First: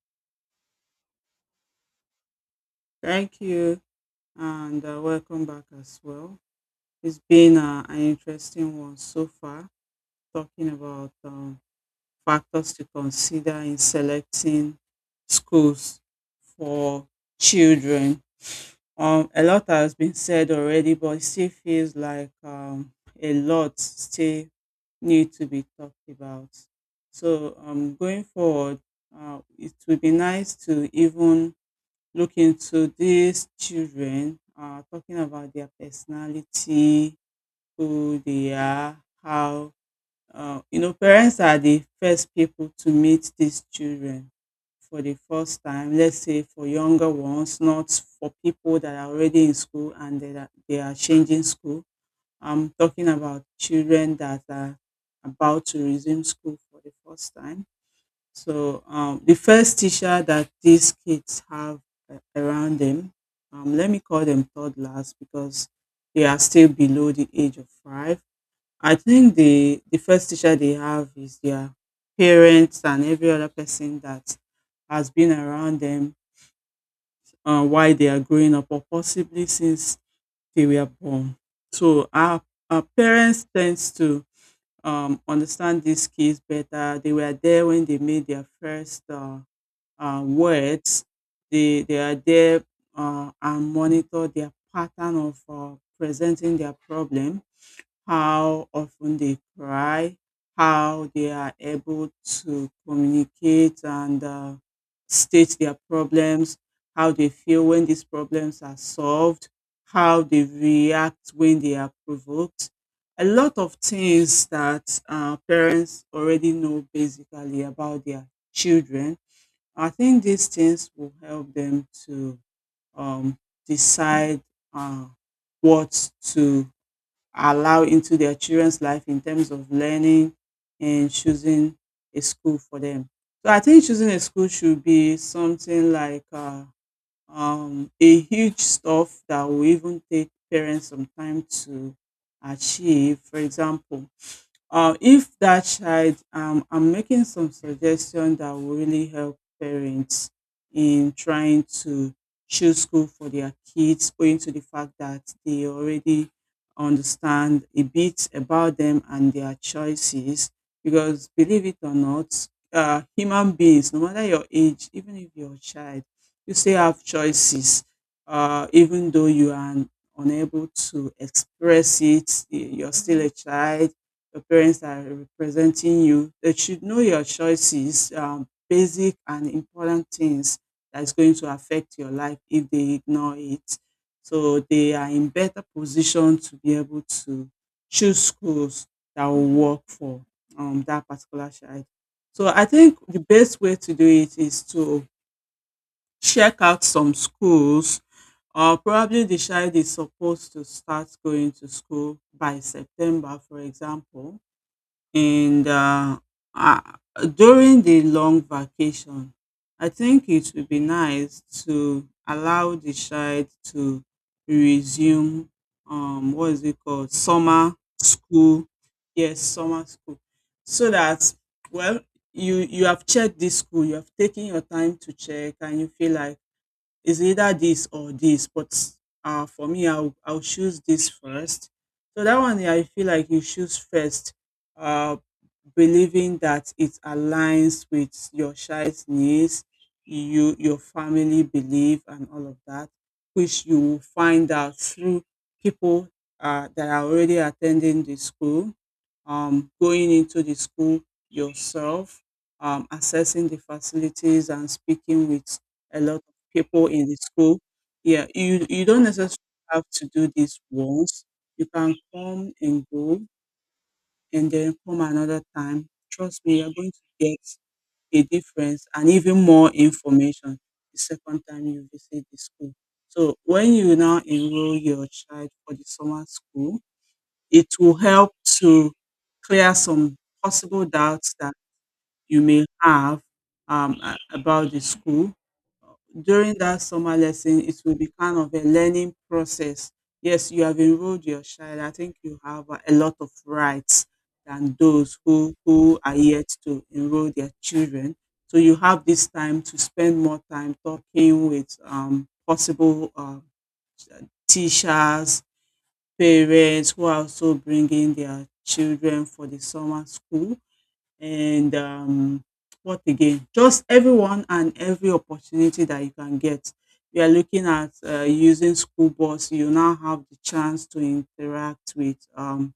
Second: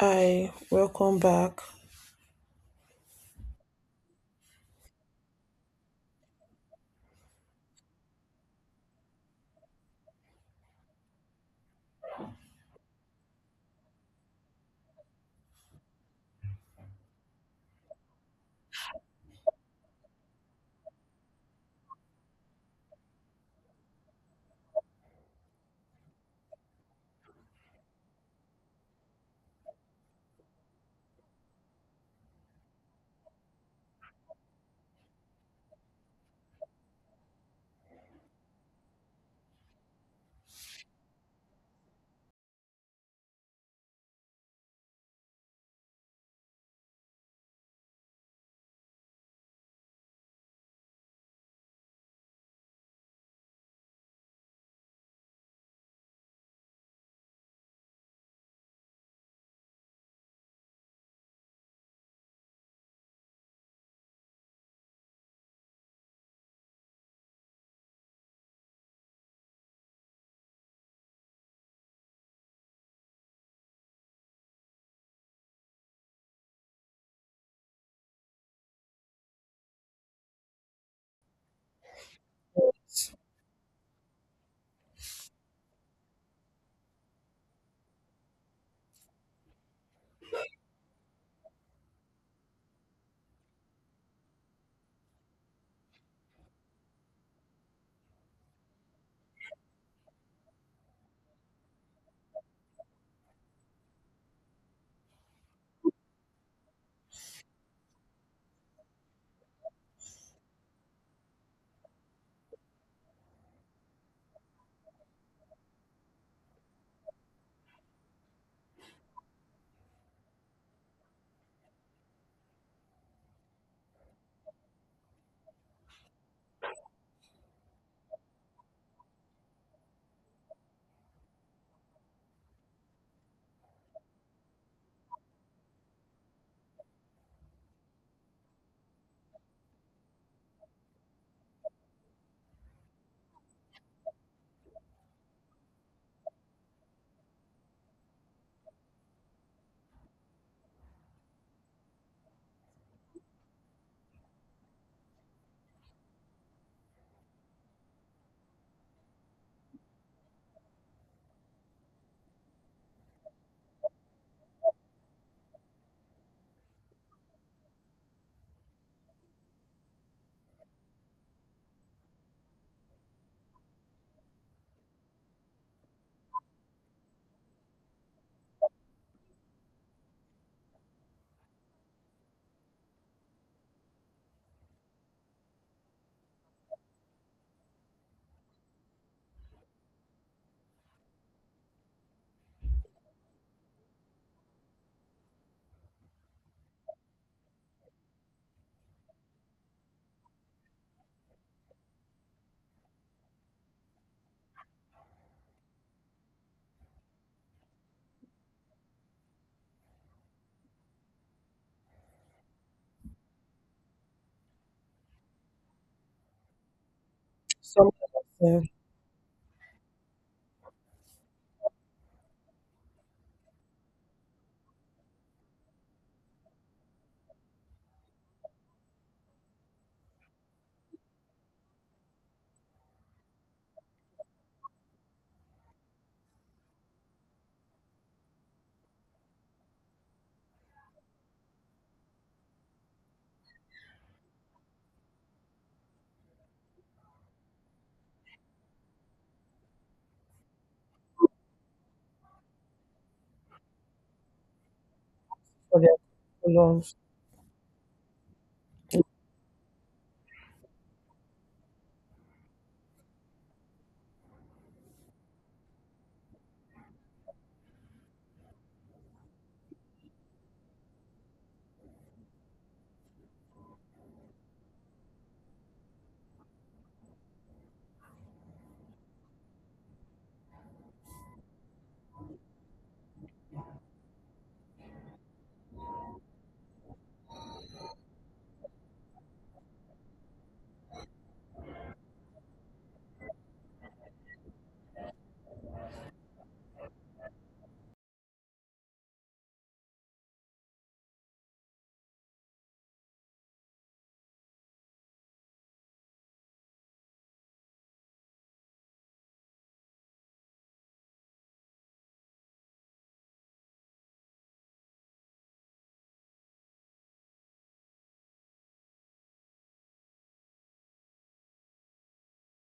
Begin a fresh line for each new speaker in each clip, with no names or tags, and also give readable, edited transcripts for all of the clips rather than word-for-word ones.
Hi, welcome back.
Thank you and welcome back as well. It's been an interesting one so far, talking about factors to consider in selecting schools for children. A lot has been said already, but it still feels like a lot still need to be talked about. So going forward, it would be nice to even look into these children, talking about their personality, who they are, how, parents are the first people to meet these children for the first time. Let's say for younger ones, not for people that are already in school and they are changing school. I'm talking about children that are about to resume school for the first time. So the first teacher that these kids have around them, let me call them toddlers because they are still below the age of 5. I think the first teacher they have is their parents and every other person that has been around them while they are growing up or possibly since they were born. So our parents tend to understand these kids better. They were there when they made their first words. They are there and monitor their pattern of presenting their problem, how often they cry, how they are able to communicate and state their problems, how they feel when these problems are solved, how they react when they are provoked. A lot of things that parents already know basically about their children. I think these things will help them to um, decide uh, what to allow into their children's life in terms of learning and choosing a school for them. So I think choosing a school should be something like a huge stuff that will even take parents some time to achieve. For example, if that child, I'm making some suggestion that will really help parents in trying to choose school for their kids, owing to the fact that they already understand a bit about them and their choices. Because believe it or not, human beings, no matter your age, even if you're a child, you still have choices. Even though you are unable to express it, you're still a child. Your parents are representing you. They should know your choices, basic and important things that's going to affect your life if they ignore it. So they are in better position to be able to choose schools that will work for that particular child. So I think the best way to do it is to check out some schools, or probably the child is supposed to start going to school by September, for example, and uh, during the long vacation, I think it would be nice to allow the child to resume, um, what is it called, summer
Some of us,
school. Yes, summer school. So that, well, you have checked this school, you have taken your time to check, and you feel like it's either this or this, but for me, I'll choose this first. So that one, I feel like you choose first, uh, believing that it aligns with your child's needs, you, your family belief, and all of that, which you will find out through people that are already attending the school, going into the school yourself, assessing the facilities and speaking with
for their
a lot people
columns,
in the school. Yeah, you don't necessarily have to do this once. You can come and go and then come another time. Trust me, you're going to get a difference and even more information the second time you visit the school. So when you now enroll your child for the summer school, it will help to clear some possible doubts that you may have about the school. During that summer lesson, it will be kind of a learning process. Yes, you have enrolled your child. I think you have a lot of rights than those who are yet to enroll their children. So you have this time to spend more time talking with possible teachers, parents who are also bringing their children for the summer school, and what again? Just everyone and every opportunity that you can get. We are looking at using school bus. You now have the chance to interact with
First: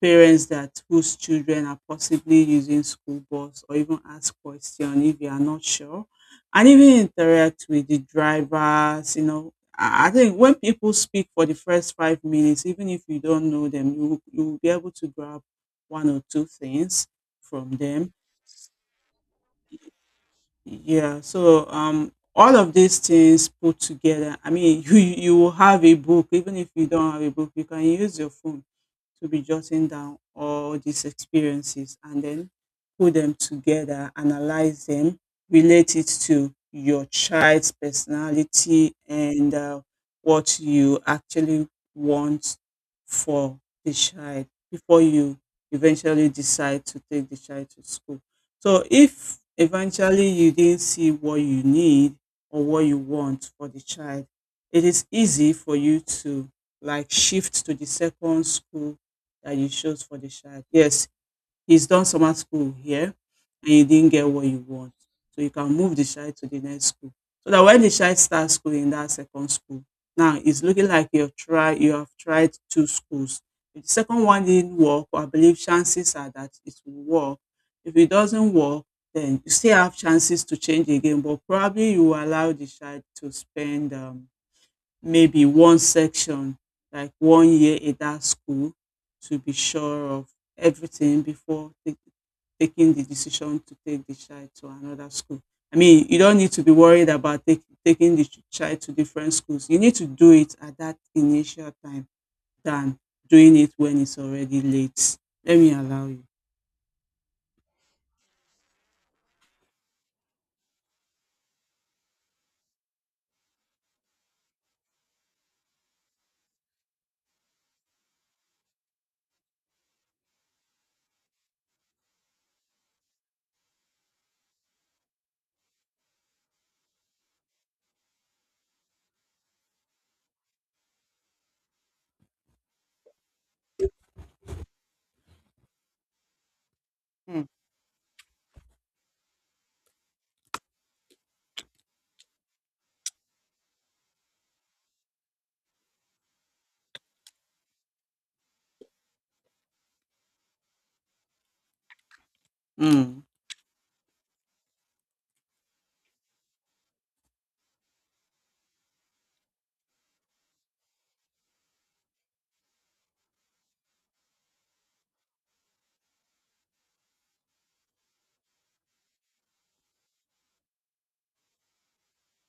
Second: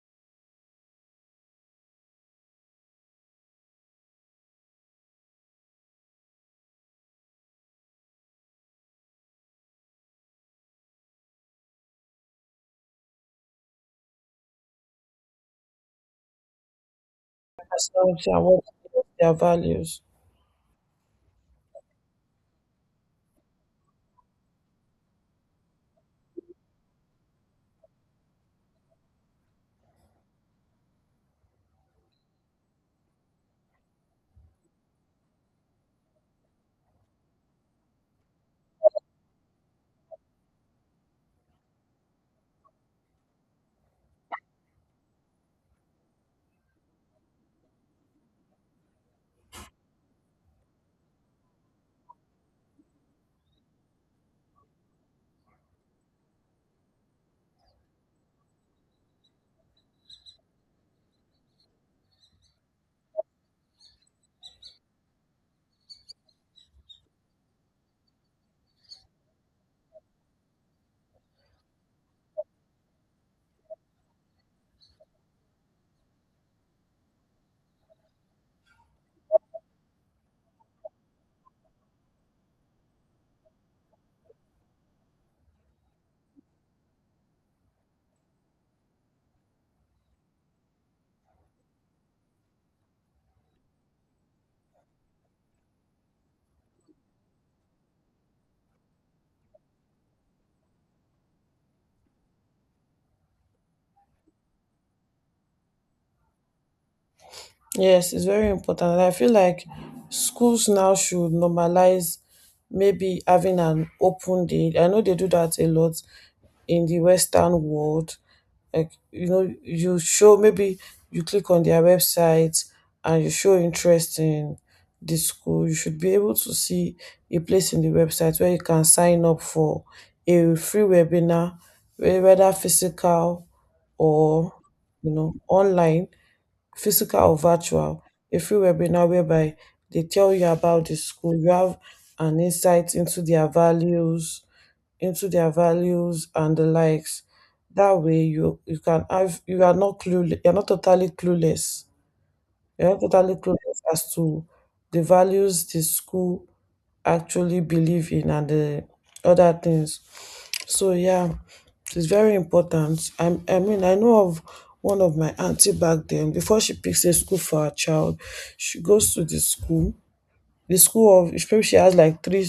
parents that whose children are possibly using school bus, or even ask question if you are not sure, and even interact with the drivers. You know, I think when people speak for the first 5 minutes, even if you don't know them, you will be able to grab one or two things from them.
personality and what is their values.
All of these things put together. I mean, you will have a book. Even if you don't have a book, you can use your phone to be jotting down all these experiences and then put them together, analyze them, relate it to your child's personality and what you actually want for the child before you eventually decide to take the child to school. So if eventually you didn't see what you need or what you want for the child, it is easy for you to like shift to the second school that you chose for the child. Yes, he's done summer school here and you didn't get what you want. So you can move the child to the next school. So that when the child starts school in that second school, now it's looking like you have tried two schools. If the second one didn't work, I believe chances are that it will work. If it doesn't work, then you still have chances to change again, but probably you will allow the child to spend, maybe one section, like 1 year at that school, to be sure of everything before taking the decision to take the child to another school. I mean, you don't need to be worried about taking the child to different schools. You need to do it at that initial time than doing it when it's already late. Let me allow you.
Yes, it's very important. And I feel like schools now should normalize maybe having an open day. I know they do that a lot in the Western world. Like, you show maybe you click on their website and you show interest in the school. You should be able to see a place in the website where you can sign up for a free webinar, whether physical or, online physical or
Mm.
virtual, a free webinar whereby they tell you about the school. You have an insight into their values and the likes. That way you can have you are not clueless, you're not totally clueless. You're not
Mm.
totally clueless as to the values the school actually believe in and the other things. So yeah, it's very important. I mean, I know of one of my auntie back then. Before she picks a school for her child, she goes to the school. The school of maybe she has like three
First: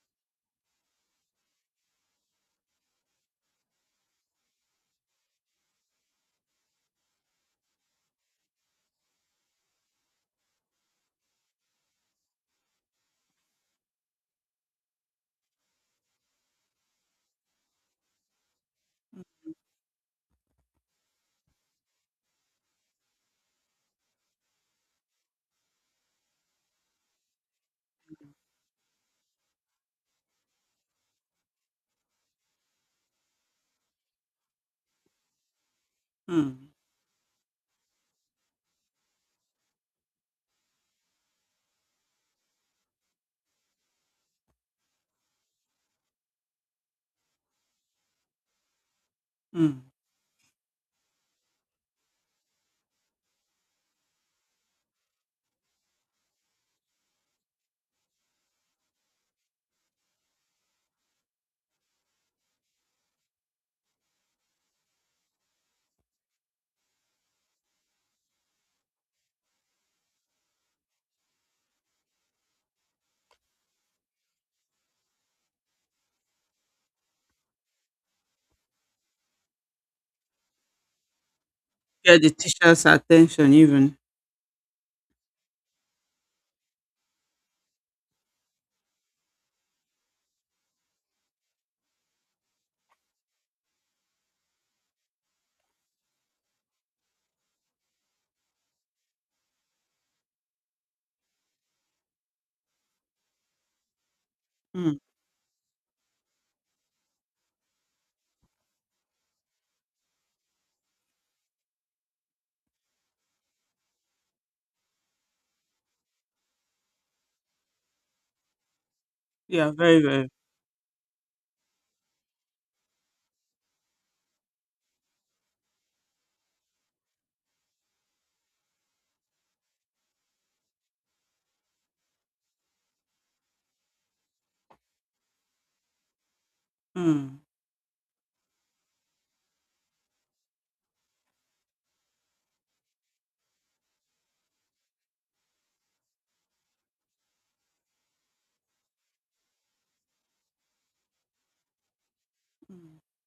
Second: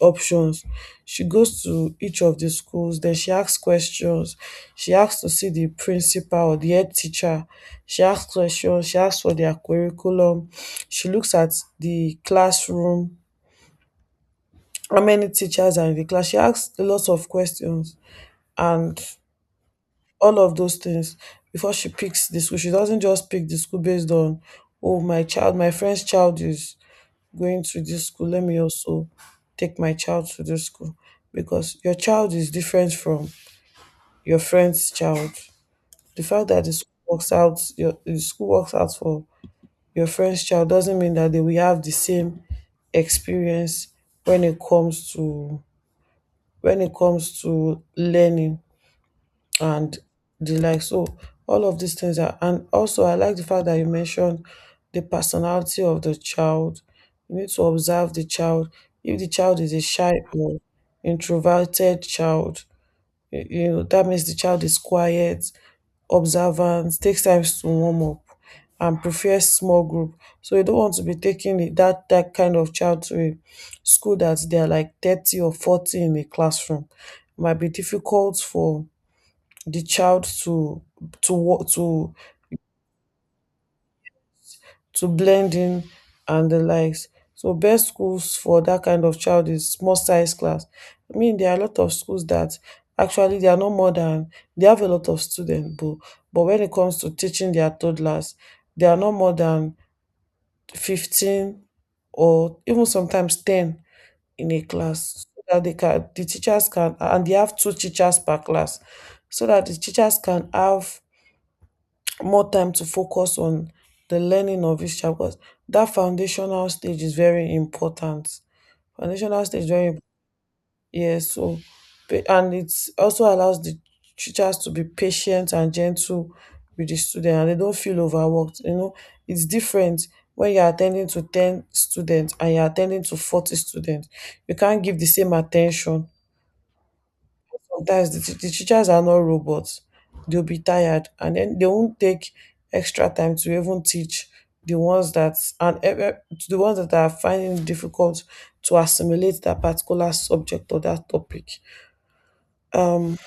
options. She goes to each of the schools. Then she asks questions. She asks to see the principal or the head teacher. She asks questions. She asks for their curriculum. She looks at the classroom. How many teachers are in the class? She asks lots of questions and all of those things before she picks the school. She doesn't just pick the school based on, oh, my friend's child is going to this school. Let me also take my child to this school because your child is different from your friend's child. The fact that
Mm.
the school works out, your the school works out for your friend's child doesn't mean that they will have the same experience when it comes to when it comes to learning
Mm.
and the like. So all of these things are, and also I like the fact that you mentioned the personality of the child. You need to observe the child. If the child is a shy or introverted child, you know that means the child is quiet, observant, takes time to warm up, and prefers small group. So you don't want to be taking that kind of child to a school that they are like 30 or 40 in a classroom. It might be difficult for the child to wo-
Get the teacher's attention, even.
to blend in and the likes. So best schools for that kind of child is small size class. I mean there are a lot of schools that actually they are not more than they have a lot of students but when it comes to teaching their toddlers they are not more than 15 or even sometimes 10 in a
Mm.
class so that the teachers can and they have two teachers per class so that the teachers can have more time to focus on the learning of each child because that foundational stage is very important. Foundational stage is
Yeah,
very
very, very.
yes. So and it also allows the teachers to be patient and gentle with the student, and they don't feel overworked. You know, it's different when you're attending to 10 students and you're attending to 40 students. You can't give the same attention
Mm.
sometimes the teachers are not robots, they'll be tired and then they won't take extra time to even teach the ones that to the ones that are finding it difficult to assimilate that particular subject or that topic.
Mm.
um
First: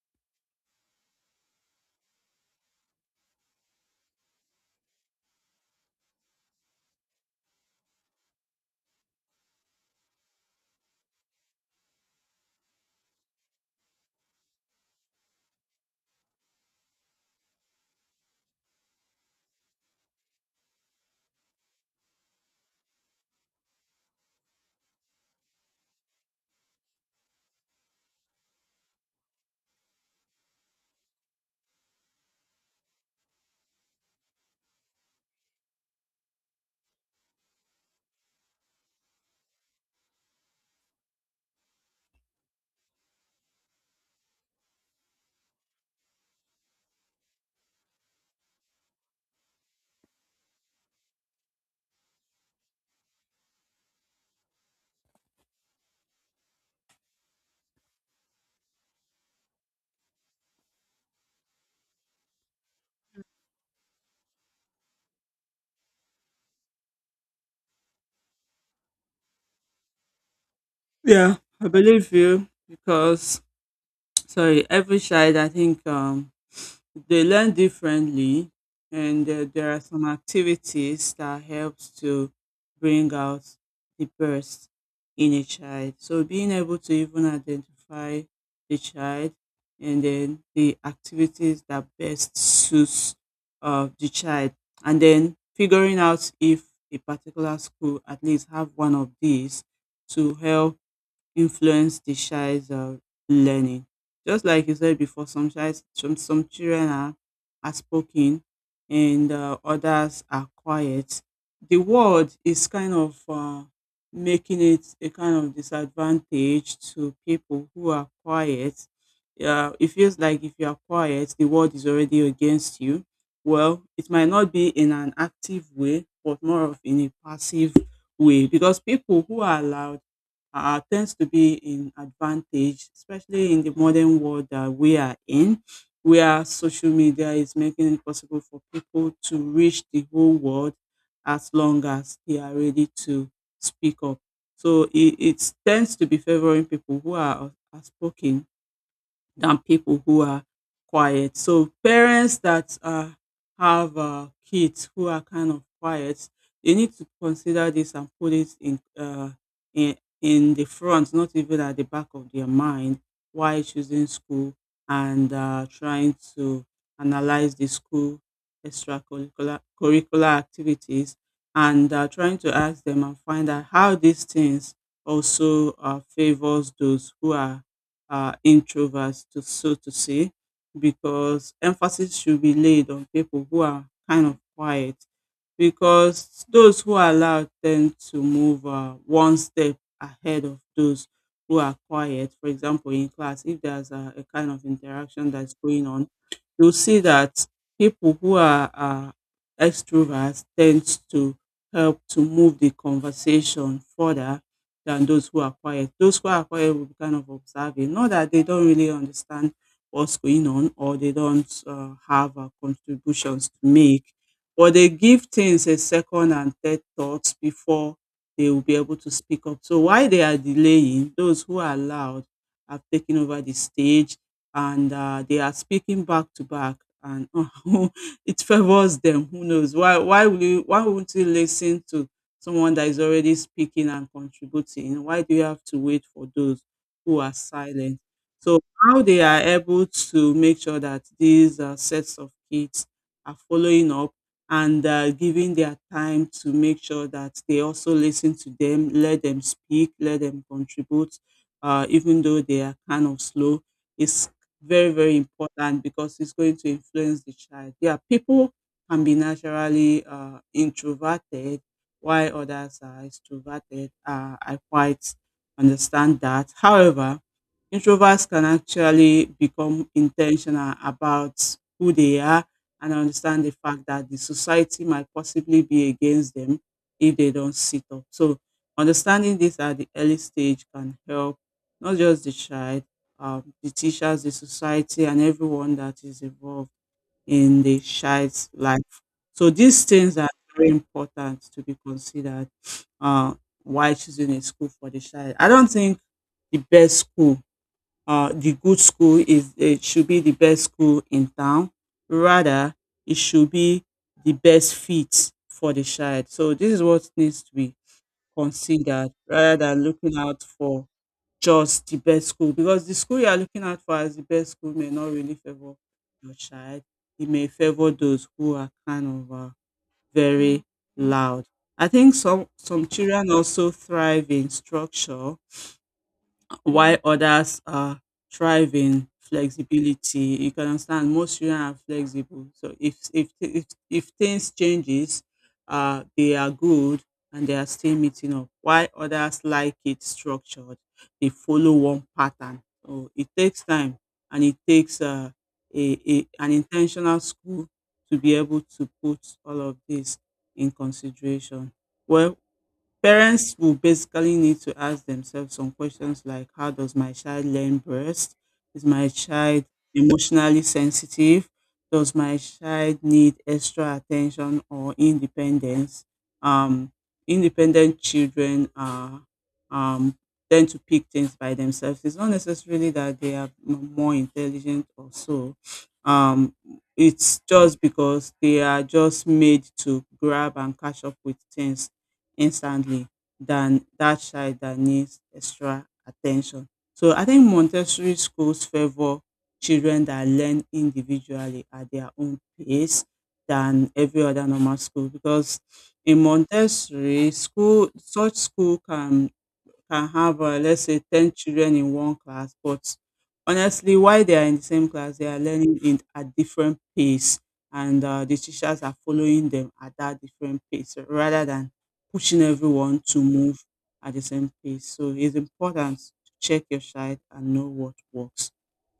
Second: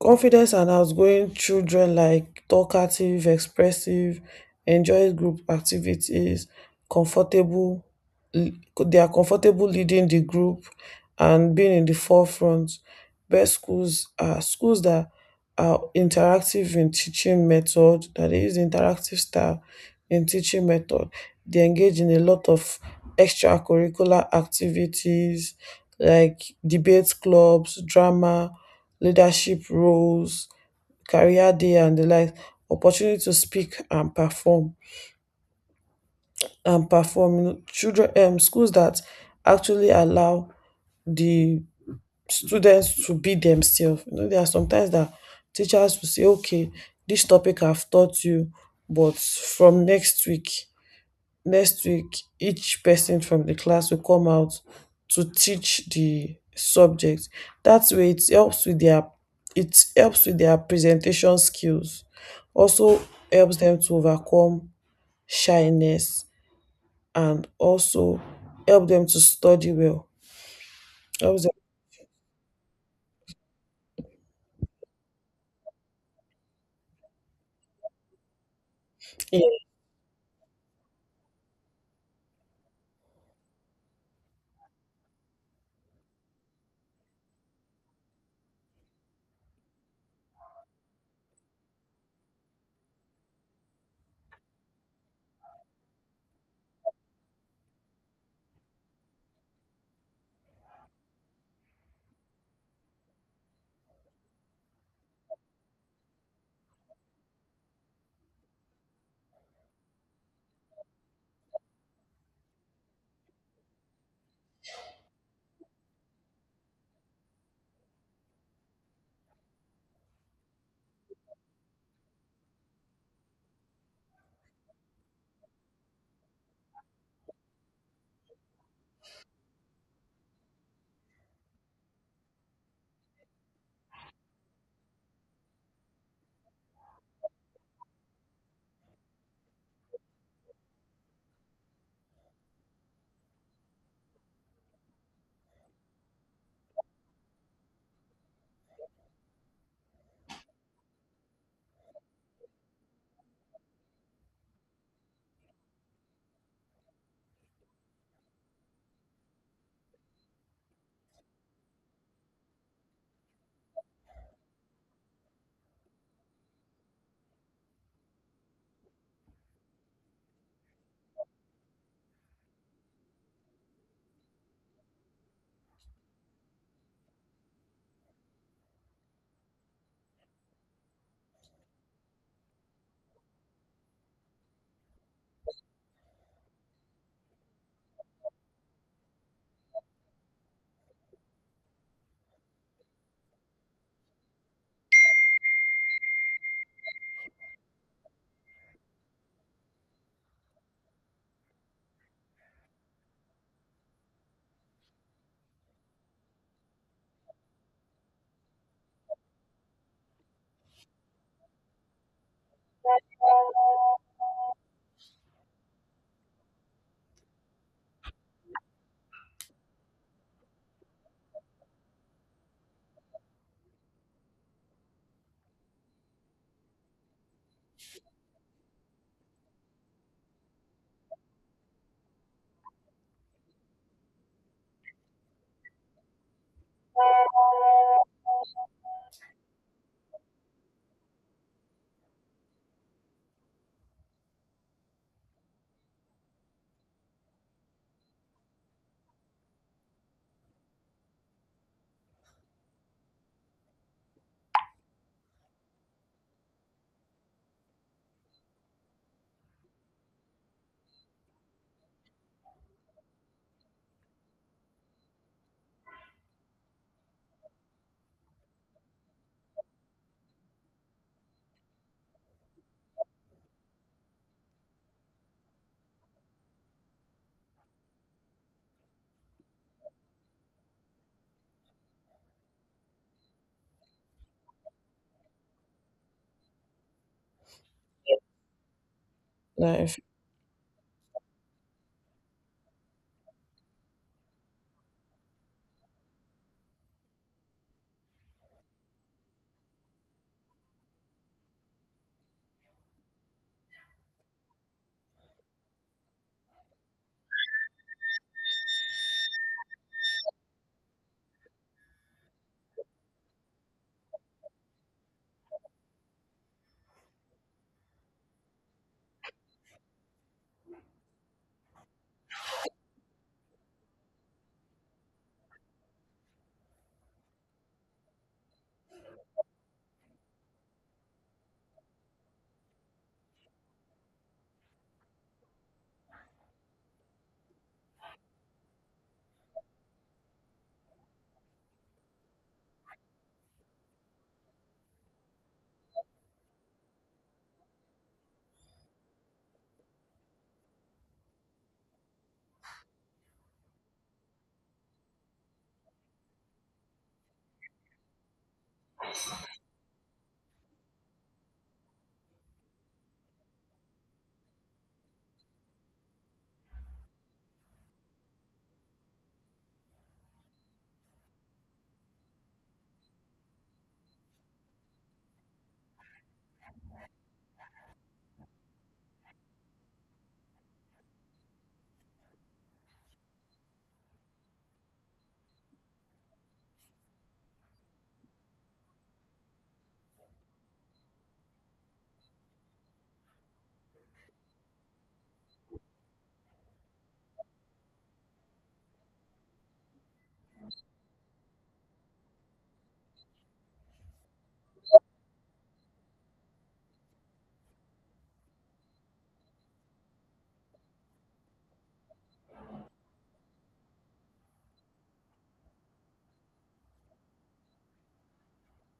Confidence and outgoing children like talkative, expressive, enjoy group activities, comfortable, they are comfortable leading the group and being in the forefront. Best schools are schools that are interactive in teaching method, that they use interactive style in teaching method. They engage in a lot of extracurricular activities like debate clubs, drama, leadership roles, career day and the like, opportunity to speak and perform. You know, children, schools that actually allow the students to be themselves. You know, there are sometimes that teachers will say, okay, this topic I've taught you, but from next week next week, each person from the class will come out to teach the subject. That way it helps with their presentation skills. Also helps them to overcome shyness and also help them to study well.
Yeah,
Helps them
I believe you, because sorry, every child I think they learn differently, and
in
there are some activities that helps to bring out the best in a child. So being able to even identify the child and then the activities that best suits the child, and then figuring out if a particular school at least have one of these to help influence the child's learning. Just like you said before, some child, some children are spoken and others are quiet. The world is kind of making it a kind of disadvantage to people who are quiet. It feels like if you are quiet, the world is already against you. Well, it might not be in an active way, but more of in a passive way because people who are loud tends to be in advantage, especially in the modern world that we are in, where social media is making it possible for people to reach the whole world as long as they are ready to speak up. So it tends to be favoring people who are outspoken than people who are quiet. So parents that have kids who are kind of quiet, they need to consider this and put it in in the front, not even at the back of their mind, while choosing school and trying to analyze the school extracurricular curricular activities and trying to ask them and find out how these things also favors those who are introverts, to, so to say, because emphasis should be laid on people who are kind of quiet. Because those who are loud tend to move one step ahead of those who are quiet. For example, in class, if there's a kind of interaction that's going on, you'll see that people who are extroverts tend to help to move the conversation further than those who are quiet. Those who are quiet will be kind of observing, not that they don't really understand what's going on or they don't have contributions to make, but they give things a second and third thoughts before they will be able to speak up. So while they are delaying, those who are loud have taken over the stage and they are speaking back to back. And it favors them. Who knows? Why? Why will you? Why won't you listen to someone that is already speaking and contributing? Why do you have to wait for those who are silent? So how they are able to make sure that these sets of kids are following up and giving their time to make sure that they also listen to them, let them speak, let them contribute, even though they are kind of slow, is very very important because it's going to influence the child. Yeah, people can be naturally introverted while others are extroverted. I quite understand that. However, introverts can actually become intentional about who they are and understand the fact that the society might possibly be against them if they don't sit up. So, understanding this at the early stage can help, not just the child, the teachers, the society, and everyone that is involved in the child's life. So, these
life.
things are very important to be considered uh, while choosing a school for the child. I don't think the best school, the good school, is it should be the best school in town. Rather, it should be the best fit for the child. So this is what needs to be considered rather than looking out for just the best school, because the school you are looking out for as the best school may not really favor your child. It may favor those who are kind of very loud. I think some children also thrive in structure while others are thriving flexibility. You can understand most children are flexible, so if things changes, they are good and they are still meeting up, while others like it structured, they follow one pattern. So it takes time and it takes a an intentional school to be able to put all of this in consideration. Well, parents will basically need to ask themselves some questions like, how does my child learn best? Is my child emotionally sensitive? Does my child need extra attention or independence? Um, Independent children are, um, tend to pick things by themselves. It's not necessarily that they are more intelligent or so. Um, it's just because they are just made to grab and catch up with things instantly than that child that needs extra attention. So I think Montessori schools favor children that learn individually at their own pace than every other normal school, because in Montessori school, such school can have, let's say, 10 children in one class, but honestly while they are in the same class they are learning in at different pace, and the teachers are following them at that different pace, rather than pushing everyone to move at the same pace. So it's important to check your child and know what works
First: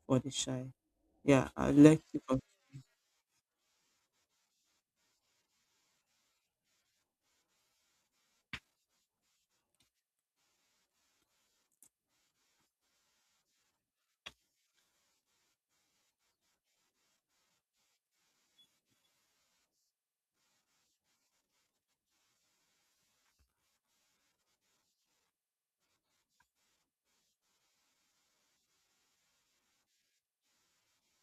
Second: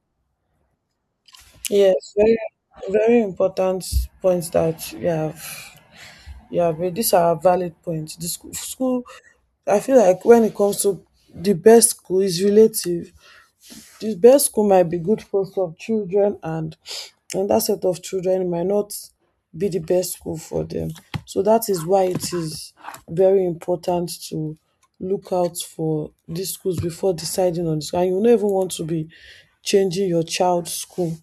for the child. Yeah, I like
Yes,
to
very
go.
very important points that you have. Yeah, but these are valid points. The school, I feel like when it comes to, the best school is relative, the best school might be good for some children and another set of children might not be the best school for them, so that is why it is very important to look out for these schools before deciding on this and you no even want to be changing your child's school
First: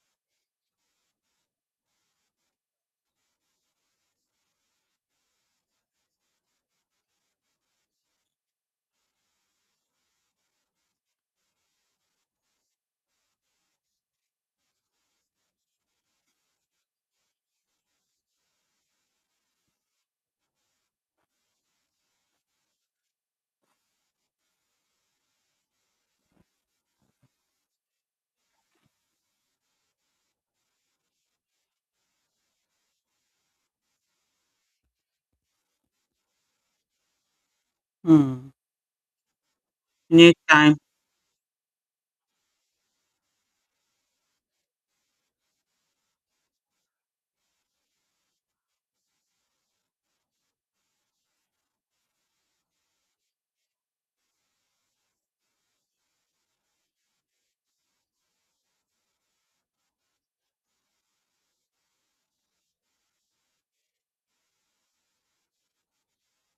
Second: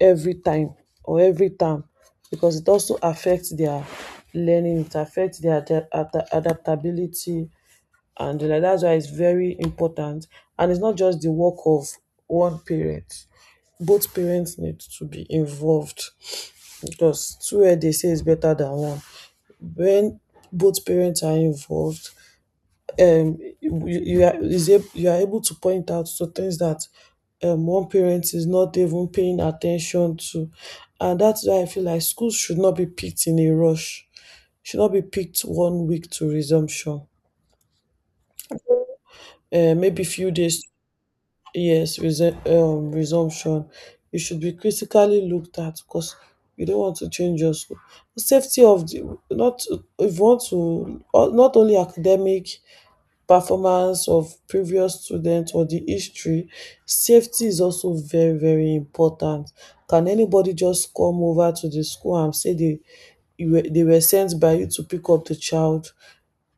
every time or every time, because it also affects their learning, it affects their adaptability and like, that's why it's very important. And it's not just the work of one parent, both parents need to be involved because two where they say is better than one. When both parents are involved, you are able to point out to things that one parent is not even paying attention to. And that's why I feel like schools should not be picked in a rush, should not be picked one week to resumption,
Hmm.
maybe few
Need
days.
time.
Yes, resumption. It should be critically looked at because you don't want to change your school. The safety of the, not if you want to, not only academic performance of previous students or the history, safety is also very very important. Can anybody just come over to the school and say they, you were, they were sent by you to pick up the child?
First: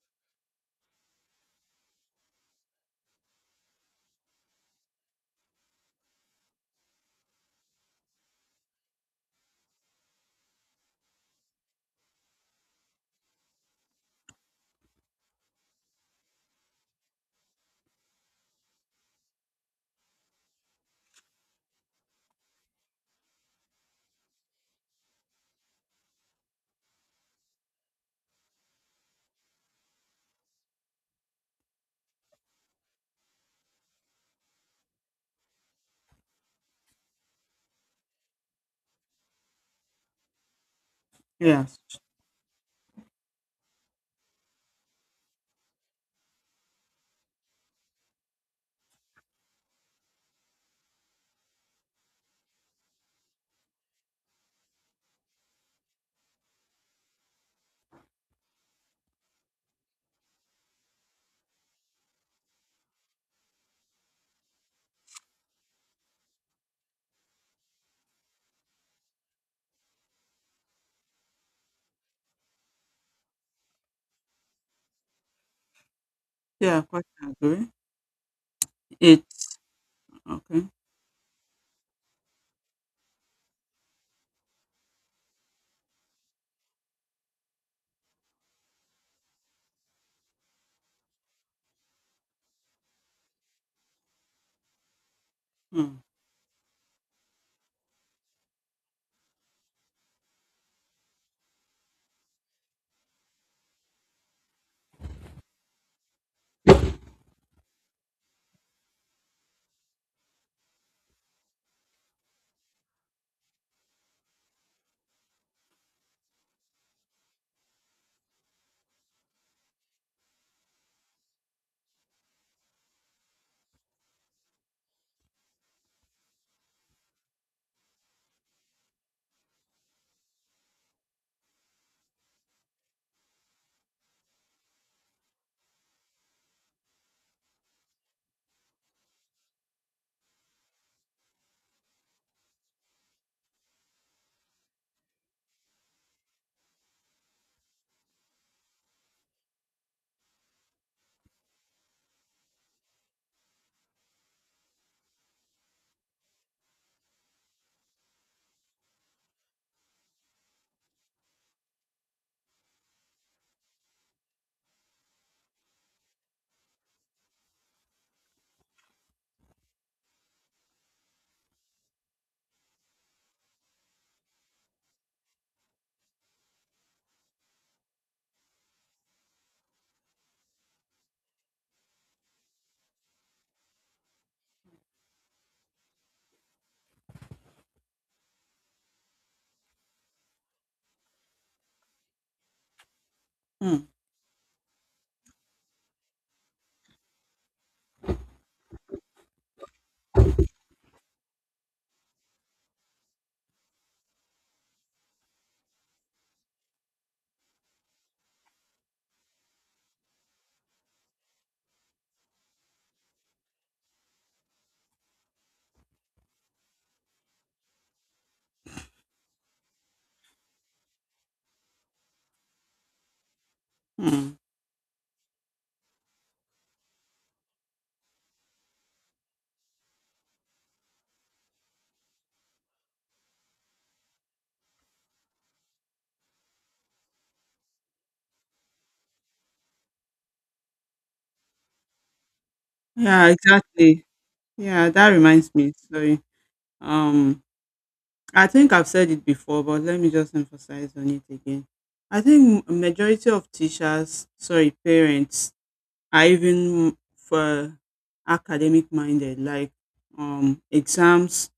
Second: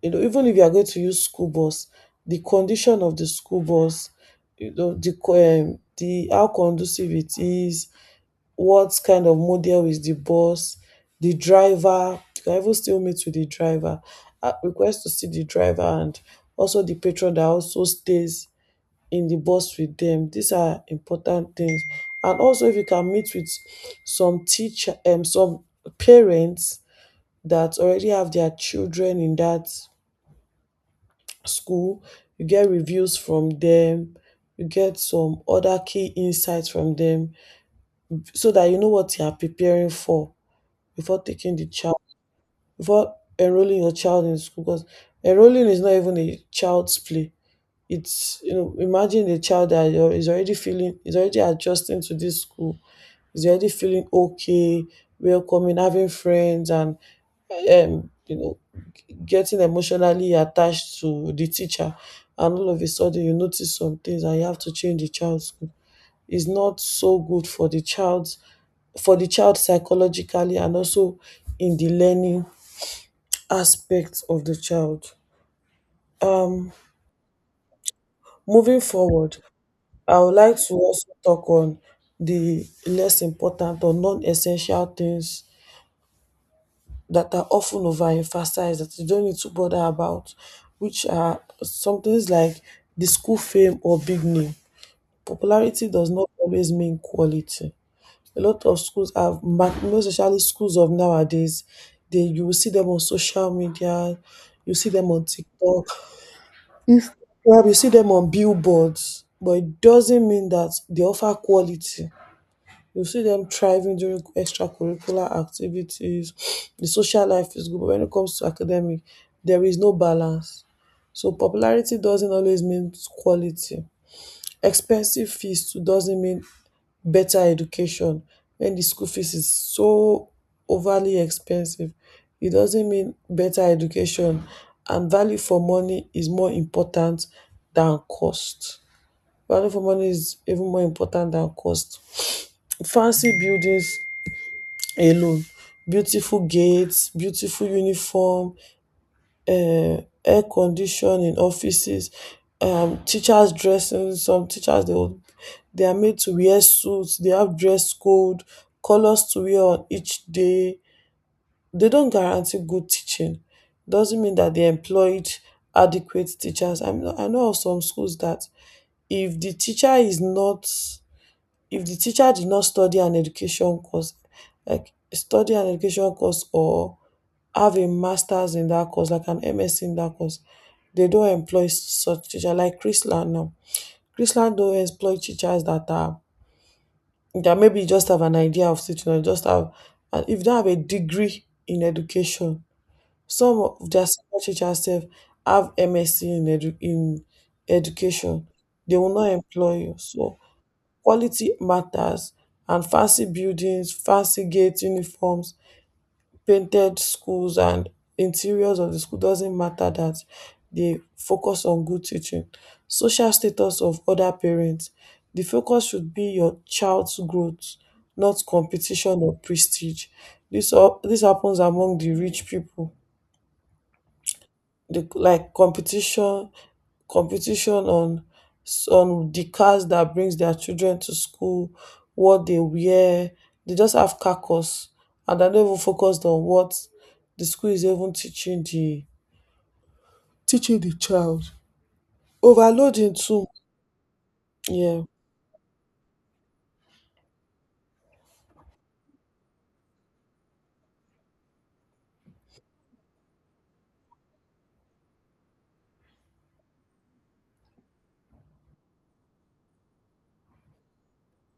You know, even if you are going to use school bus, the condition of the school bus, you know, the how conducive it is, what kind of model is the bus, the driver, you can even still meet with the driver, request to see the driver and also the patron that also stays in the bus with them, these are important things. And also if you can meet with some teacher, some parents that already have their children in that school, you get reviews from them, you get some other key insights from them so that you know what you are preparing for before taking the
Yes.
child, before enrolling your child in school. Because enrolling is not even a child's play. It's, you know, imagine a child that is already feeling, is already adjusting to this school, is already feeling okay, welcoming, having friends and, you know, getting emotionally attached to the teacher and all of a sudden you notice some things and you have to change the child's school. It's not so good for the child's for the child psychologically and also in the learning aspect of the child. Um,
Yeah, quite agree.
moving forward,
It's
I would like
okay.
to also talk on the less important or non-essential things that are often overemphasized that you don't need to bother about, which are some things like the school fame or big name. Popularity
Hmm.
does not always mean quality. A lot of schools have, most especially schools of nowadays, they, you will see them on social media, you see them on TikTok, Instagram, you see them on billboards, but it doesn't mean that they offer quality. You see them thriving during extracurricular activities. The social life is good, but when it comes to academic, there is no balance. So popularity doesn't always mean quality. Expensive fees too doesn't mean better education. When the school fees is so overly expensive, it doesn't mean better education. And value for money is more important than cost. Value for money is even more important than cost. Fancy buildings alone. Beautiful gates, beautiful uniform, air condition in offices, teachers dressing. Some teachers they will- They are made to wear suits. They have dress code, colors to wear on each day. They don't guarantee good teaching. Doesn't mean that they employed adequate teachers. I know of some schools that, if the teacher is not if the teacher did not study an education course, like study an education course or have a master's in that course like an msc in that course, they don't employ such teacher. Like Chrisland now, Chrisland don't employ teachers that are, that maybe just have an idea of teaching or just have and if they have a degree in education, some
Hmm.
of their senior teachers sef have msc in education, they will not employ you. So quality matters, and fancy buildings, fancy gate, uniforms, painted schools and interiors of the school doesn't matter, that dey focus on good teaching. Social status of other parents, the focus should be your child's growth, not competition or prestige. Dis happens among the rich pipu,
Hmm.
the like competition on, on the cars that brings their children to school, what they wear, they just have carcass and they're not even focused on what the school is even teaching the child. Overloading
Yeah,
too.
exactly. Yeah,
yeah
that reminds me. Sorry. Um, I think I've said it before, but let me just emphasize on it again. I think majority of teachers, sorry, parents, are even for academic minded, like exams,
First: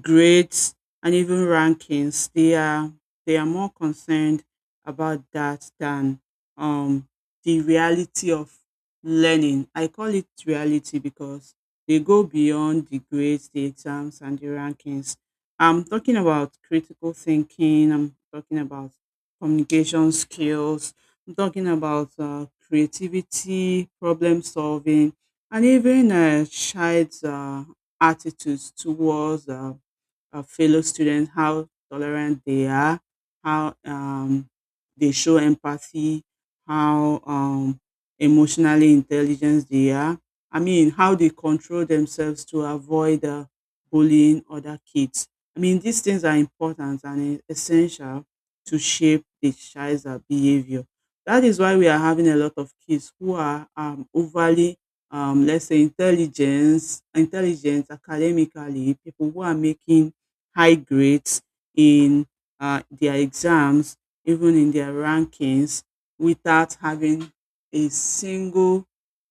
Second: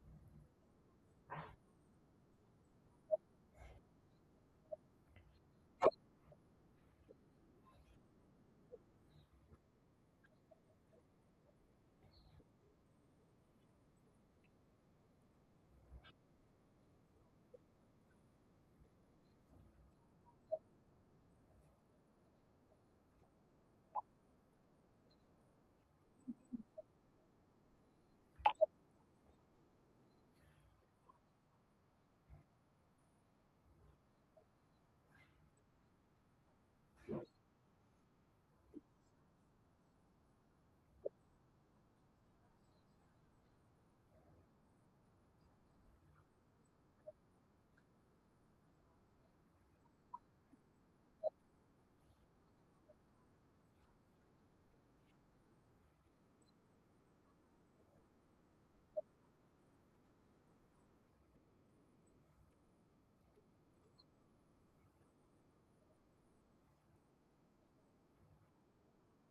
grades, and even rankings. They are more concerned about that than, um, the reality of learning. I call it reality because they go beyond the grades, the exams, and the rankings. I'm talking about critical thinking. I'm talking about communication skills. I'm talking about creativity, problem solving, and even a child's attitudes towards fellow students, how tolerant they are, how they show empathy, how emotionally intelligent they are. I mean, how they control themselves to avoid bullying other kids. I mean, these things are important and essential to shape the child's behavior. That is why we are having a lot of kids who are overly let's say intelligent academically, people who are making high grades in their exams, even in their rankings, without having a single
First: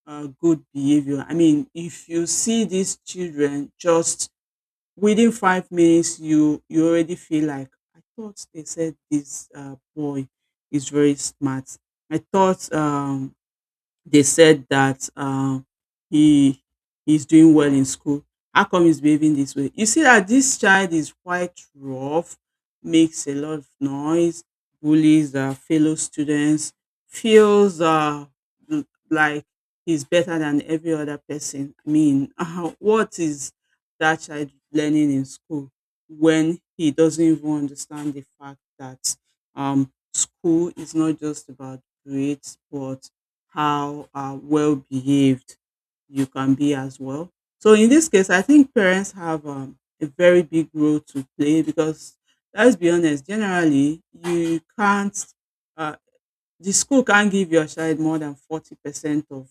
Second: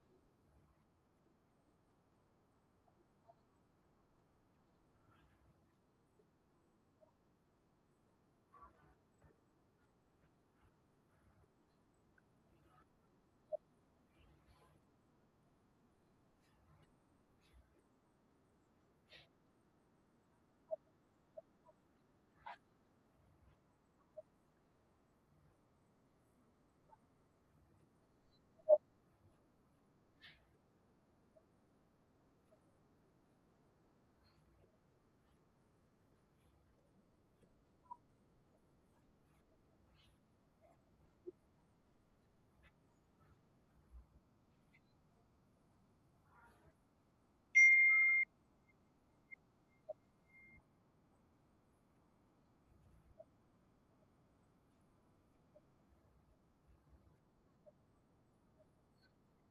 good behavior. I mean, if you see these children just within 5 minutes, you already feel like, I thought they said this boy is very smart. I thought they said that he he's doing well in school. How come he's behaving this way? You see that this child is quite rough, makes a lot of noise, bullies fellow students, feels like he's better than every other person. I mean, what is that child learning in school when he doesn't even understand the fact that school is not just about grades, but how well behaved you can be as well. So in this case, I think parents have a very big role to play, because let's be honest, generally you can't. uh, the school can't give your child more than 40% of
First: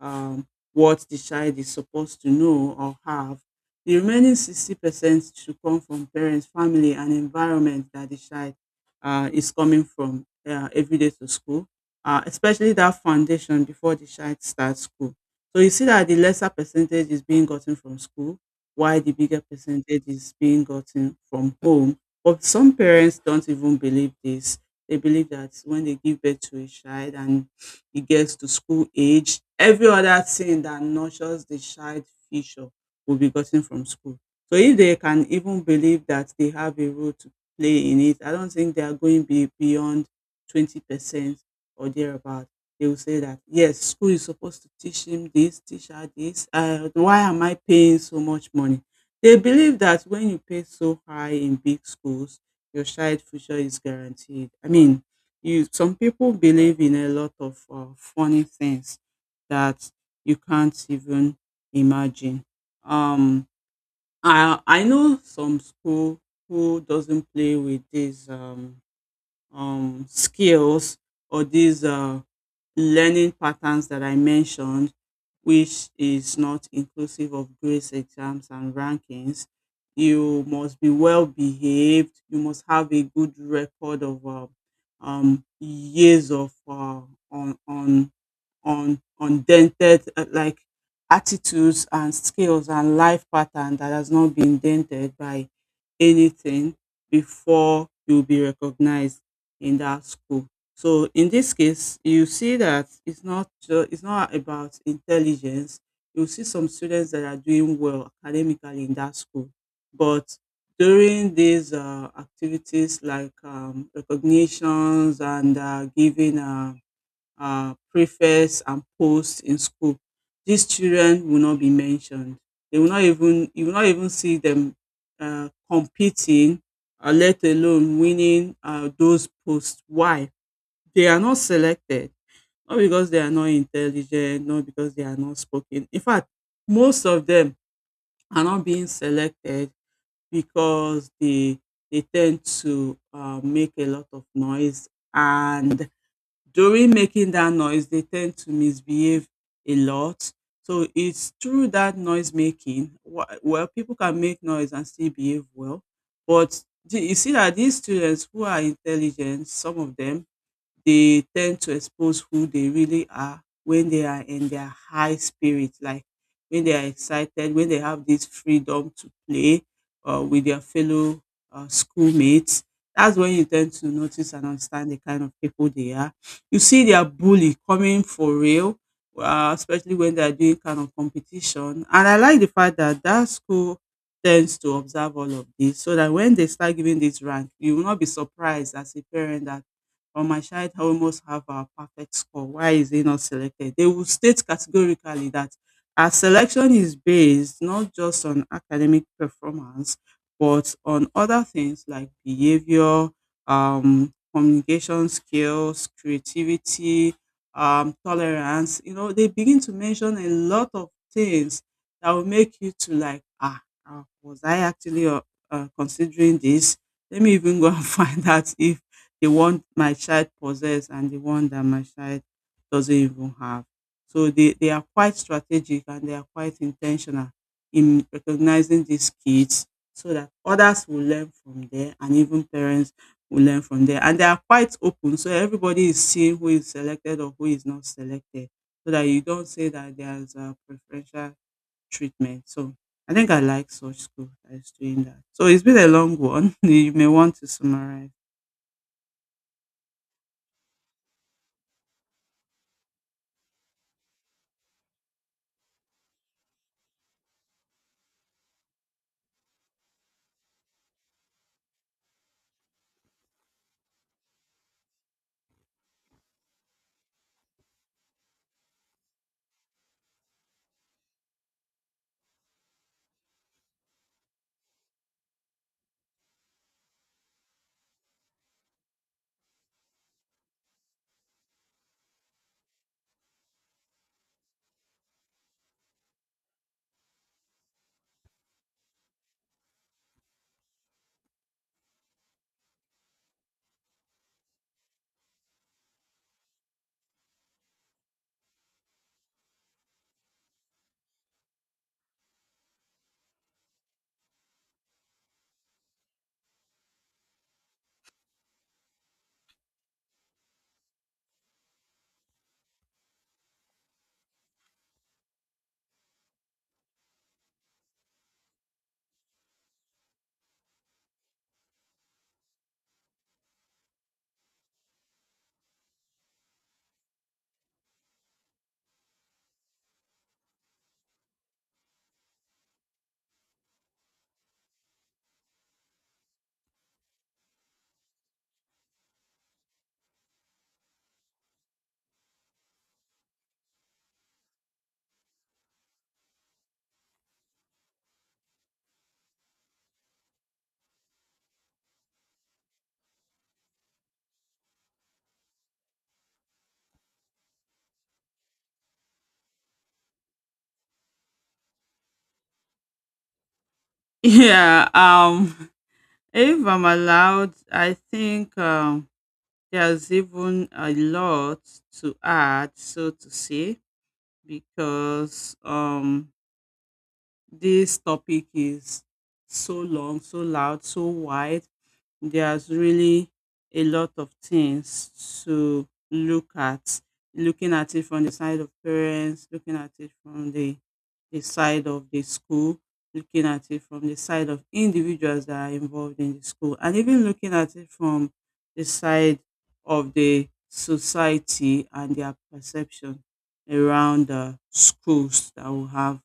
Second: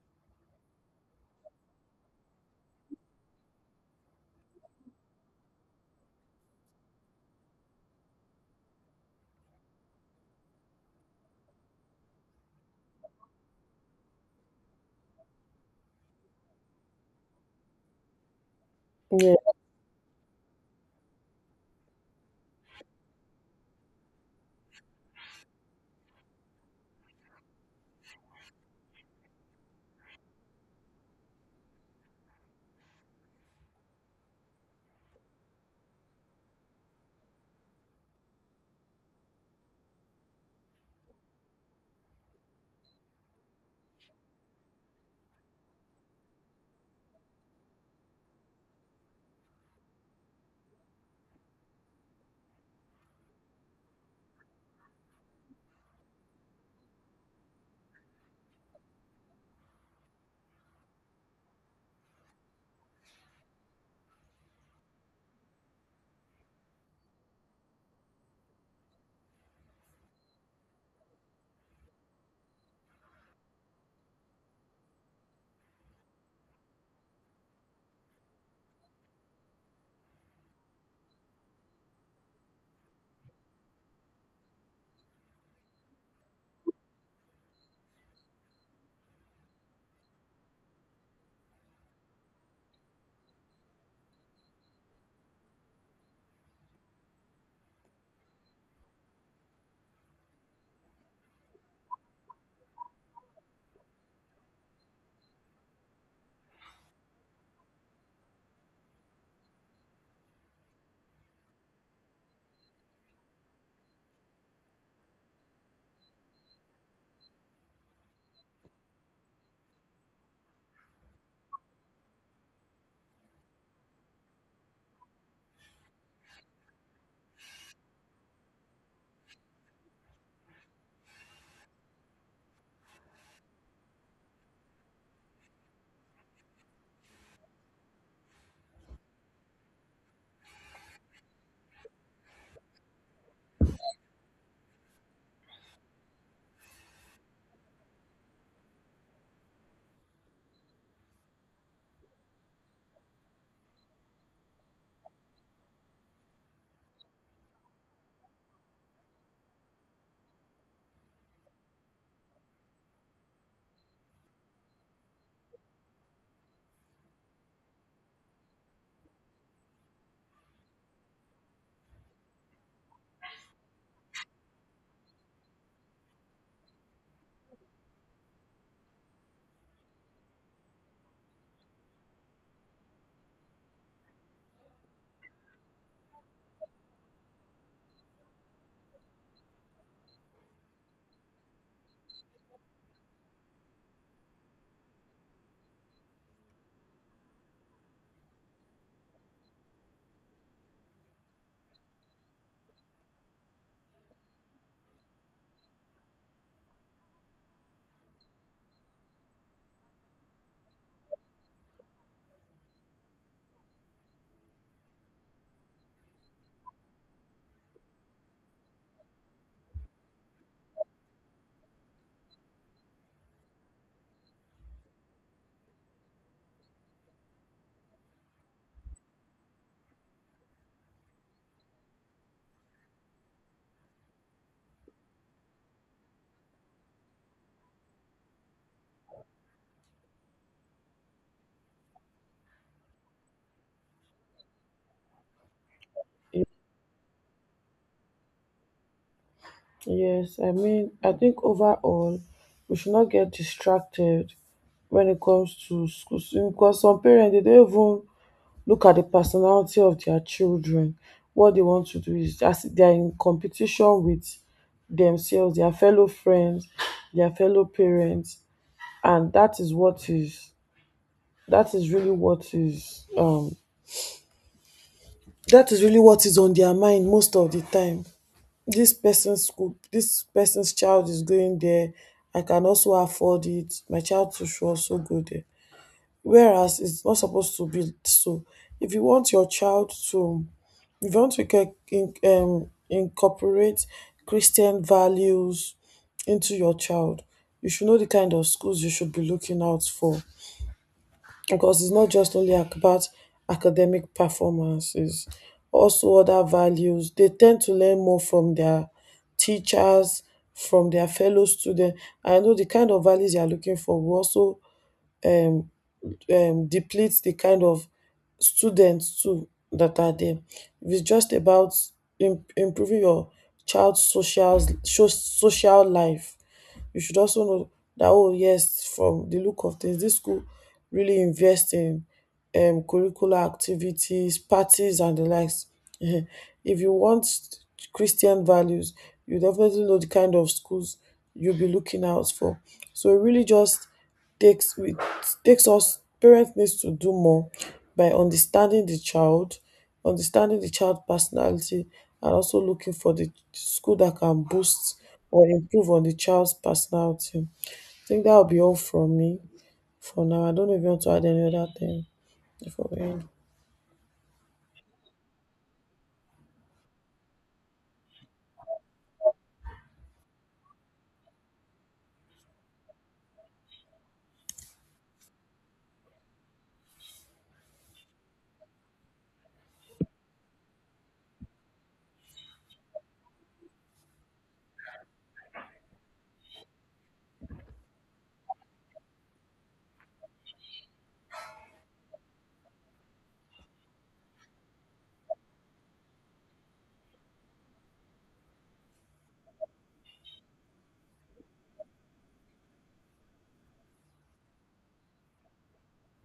um, what the child is supposed to know or have. The remaining 60% should come from parents, family, and environment that the child is coming from, every day to school, especially that foundation before the child starts school. So you see that the lesser percentage is being gotten from school, while the
yeah
bigger percentage is being gotten from home. But some parents don't even believe this. They believe that when they give birth to a child and it gets to school age, every other thing that nurtures the child future will be gotten from school. So if they can even believe that they have a role to play in it, I don't think they are going be beyond 20% or thereabout. They will say that, yes, school is supposed to teach him this, teach her this. Why am I paying so much money? They believe that when you pay so high in big schools, your child future is guaranteed. I mean, you, some people believe in a lot of funny things that you can't even imagine. Um, I know some school who doesn't play with these skills or these learning patterns that I mentioned, which is not inclusive of grades, exams, and rankings. You must be well behaved. You must have a good record of years of on on on undented like attitudes and skills and life pattern that has not been dented by anything before you'll be recognized in that school. So in this case, you see that it's not it's not about intelligence. You see some students that are doing well academically in that school, but during these activities like recognitions and giving preface and posts in school, these children will not be mentioned. They will not even You will not even see them competing, let alone winning those posts. Why? They are not selected, not because they are not intelligent, not because they are not spoken. In fact, most of them are not being selected because they tend to make a lot of noise, and during making that noise, they tend to misbehave a lot. So it's through that noise making. Well, people can make noise and still behave well, but you see that these students who are intelligent, some of them, they tend to expose who they really are when they are in their high spirit, like when they are excited, when they have this freedom to play with their fellow schoolmates. That's when you tend to notice and understand the kind of people they are. You see their bully coming for real, especially when they are doing kind of competition. And I like the fact that that school tends to observe all of this, so that when they start giving this rank, you will not be surprised as a parent that, or my child almost have a perfect score, why is he not selected? They will state categorically that our selection is based not just on academic performance, but on other things like behavior, communication skills, creativity, tolerance. You know, they begin to mention a lot of things that will make you to like, ah, ah, was I actually considering this? Let me even go and find out if the one my child possess and the one that my child doesn't even have. So they are quite strategic and they are quite intentional in recognizing these kids so that others will learn from there and even parents will learn from there. And they are quite open. So everybody is seeing who is selected or who is not selected. So that you don't say that there's a preferential treatment. So I think I like such school that is doing that. So it's been a long
y-
one. You may want to summarize.
yes I mean, I think overall we should not get distracted when it comes to school, because some parents they don't even look at the personality of their children. What they want to do is, as they are in competition with themselves, their fellow friends, their fellow parents, and that is what is, that is really what is um that is really what is on their mind most of the time. This person's school, this person's child is going there. I can also afford it. My child too should also go there. Whereas it's not supposed to be so. If you want your child to, if you want to incorporate Christian values into your child, you should know the kind of schools you should be looking out for, because it's not just only about academic performances. Also other values, they tend to learn more from their teachers, from their fellow students. I know the kind of values they are looking for will also um deplete the kind of students too that are there. If it's just about improving your child's social life, you should also know that, oh yes, from the look of things, this school really invest in, curricular activities, parties, and the likes. If you want Christian values, you definitely know the kind of schools you'll be looking out for. So it really just takes with takes, us parents needs to do more by understanding the child, understanding the child personality, and also looking for the school that can boost or improve on the child's personality. I think that will be all from me for now. I don't know if you want to add any other thing before we end.
Yeah, if I'm allowed, I think there's even a lot to add, so to say, because this topic is so long, so loud, so wide. There's really a lot of things to look at. Looking at it from the side of parents, looking at it from the side of the school, looking at it from the side of individuals that are involved in the school, and even looking at it from the side of the society and their perception around the schools that will have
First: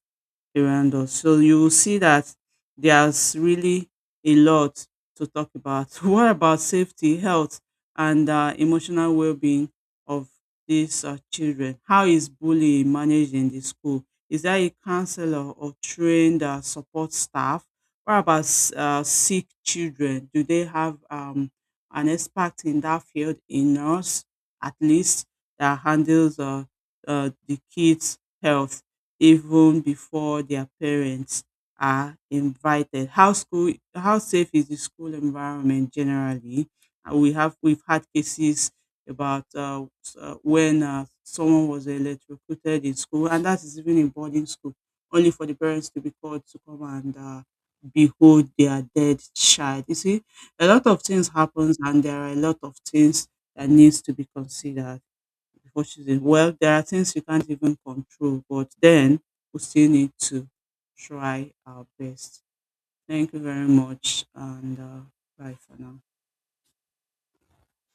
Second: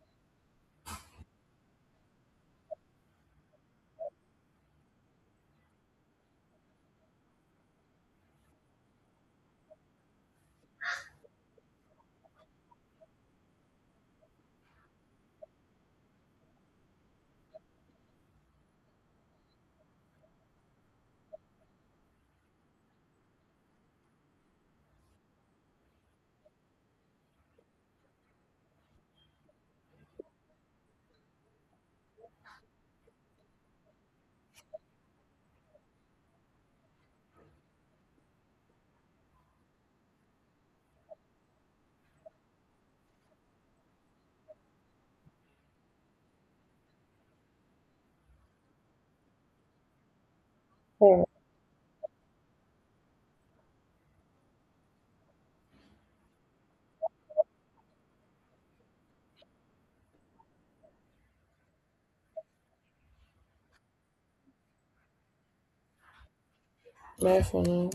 around us. So you will see that there's really a lot to talk about. What about safety, health, and emotional well-being of these children? How is bullying managed in the school? Is there a counselor or trained support staff? What about sick children? Do they have an expert in that field, a nurse at least, that handles the kids' health, even before their parents are invited? How safe is the school environment generally? We've had cases about when someone was electrocuted in school, and that is even in boarding school, only for the parents to be called to come and behold their dead child. You see, a lot of
All
things
right,
happens, and there are a lot of things that needs to be considered before choosing. Well, there are things you can't even control, but then we still need to try our best. Thank you very much, and bye for now.
bye for now.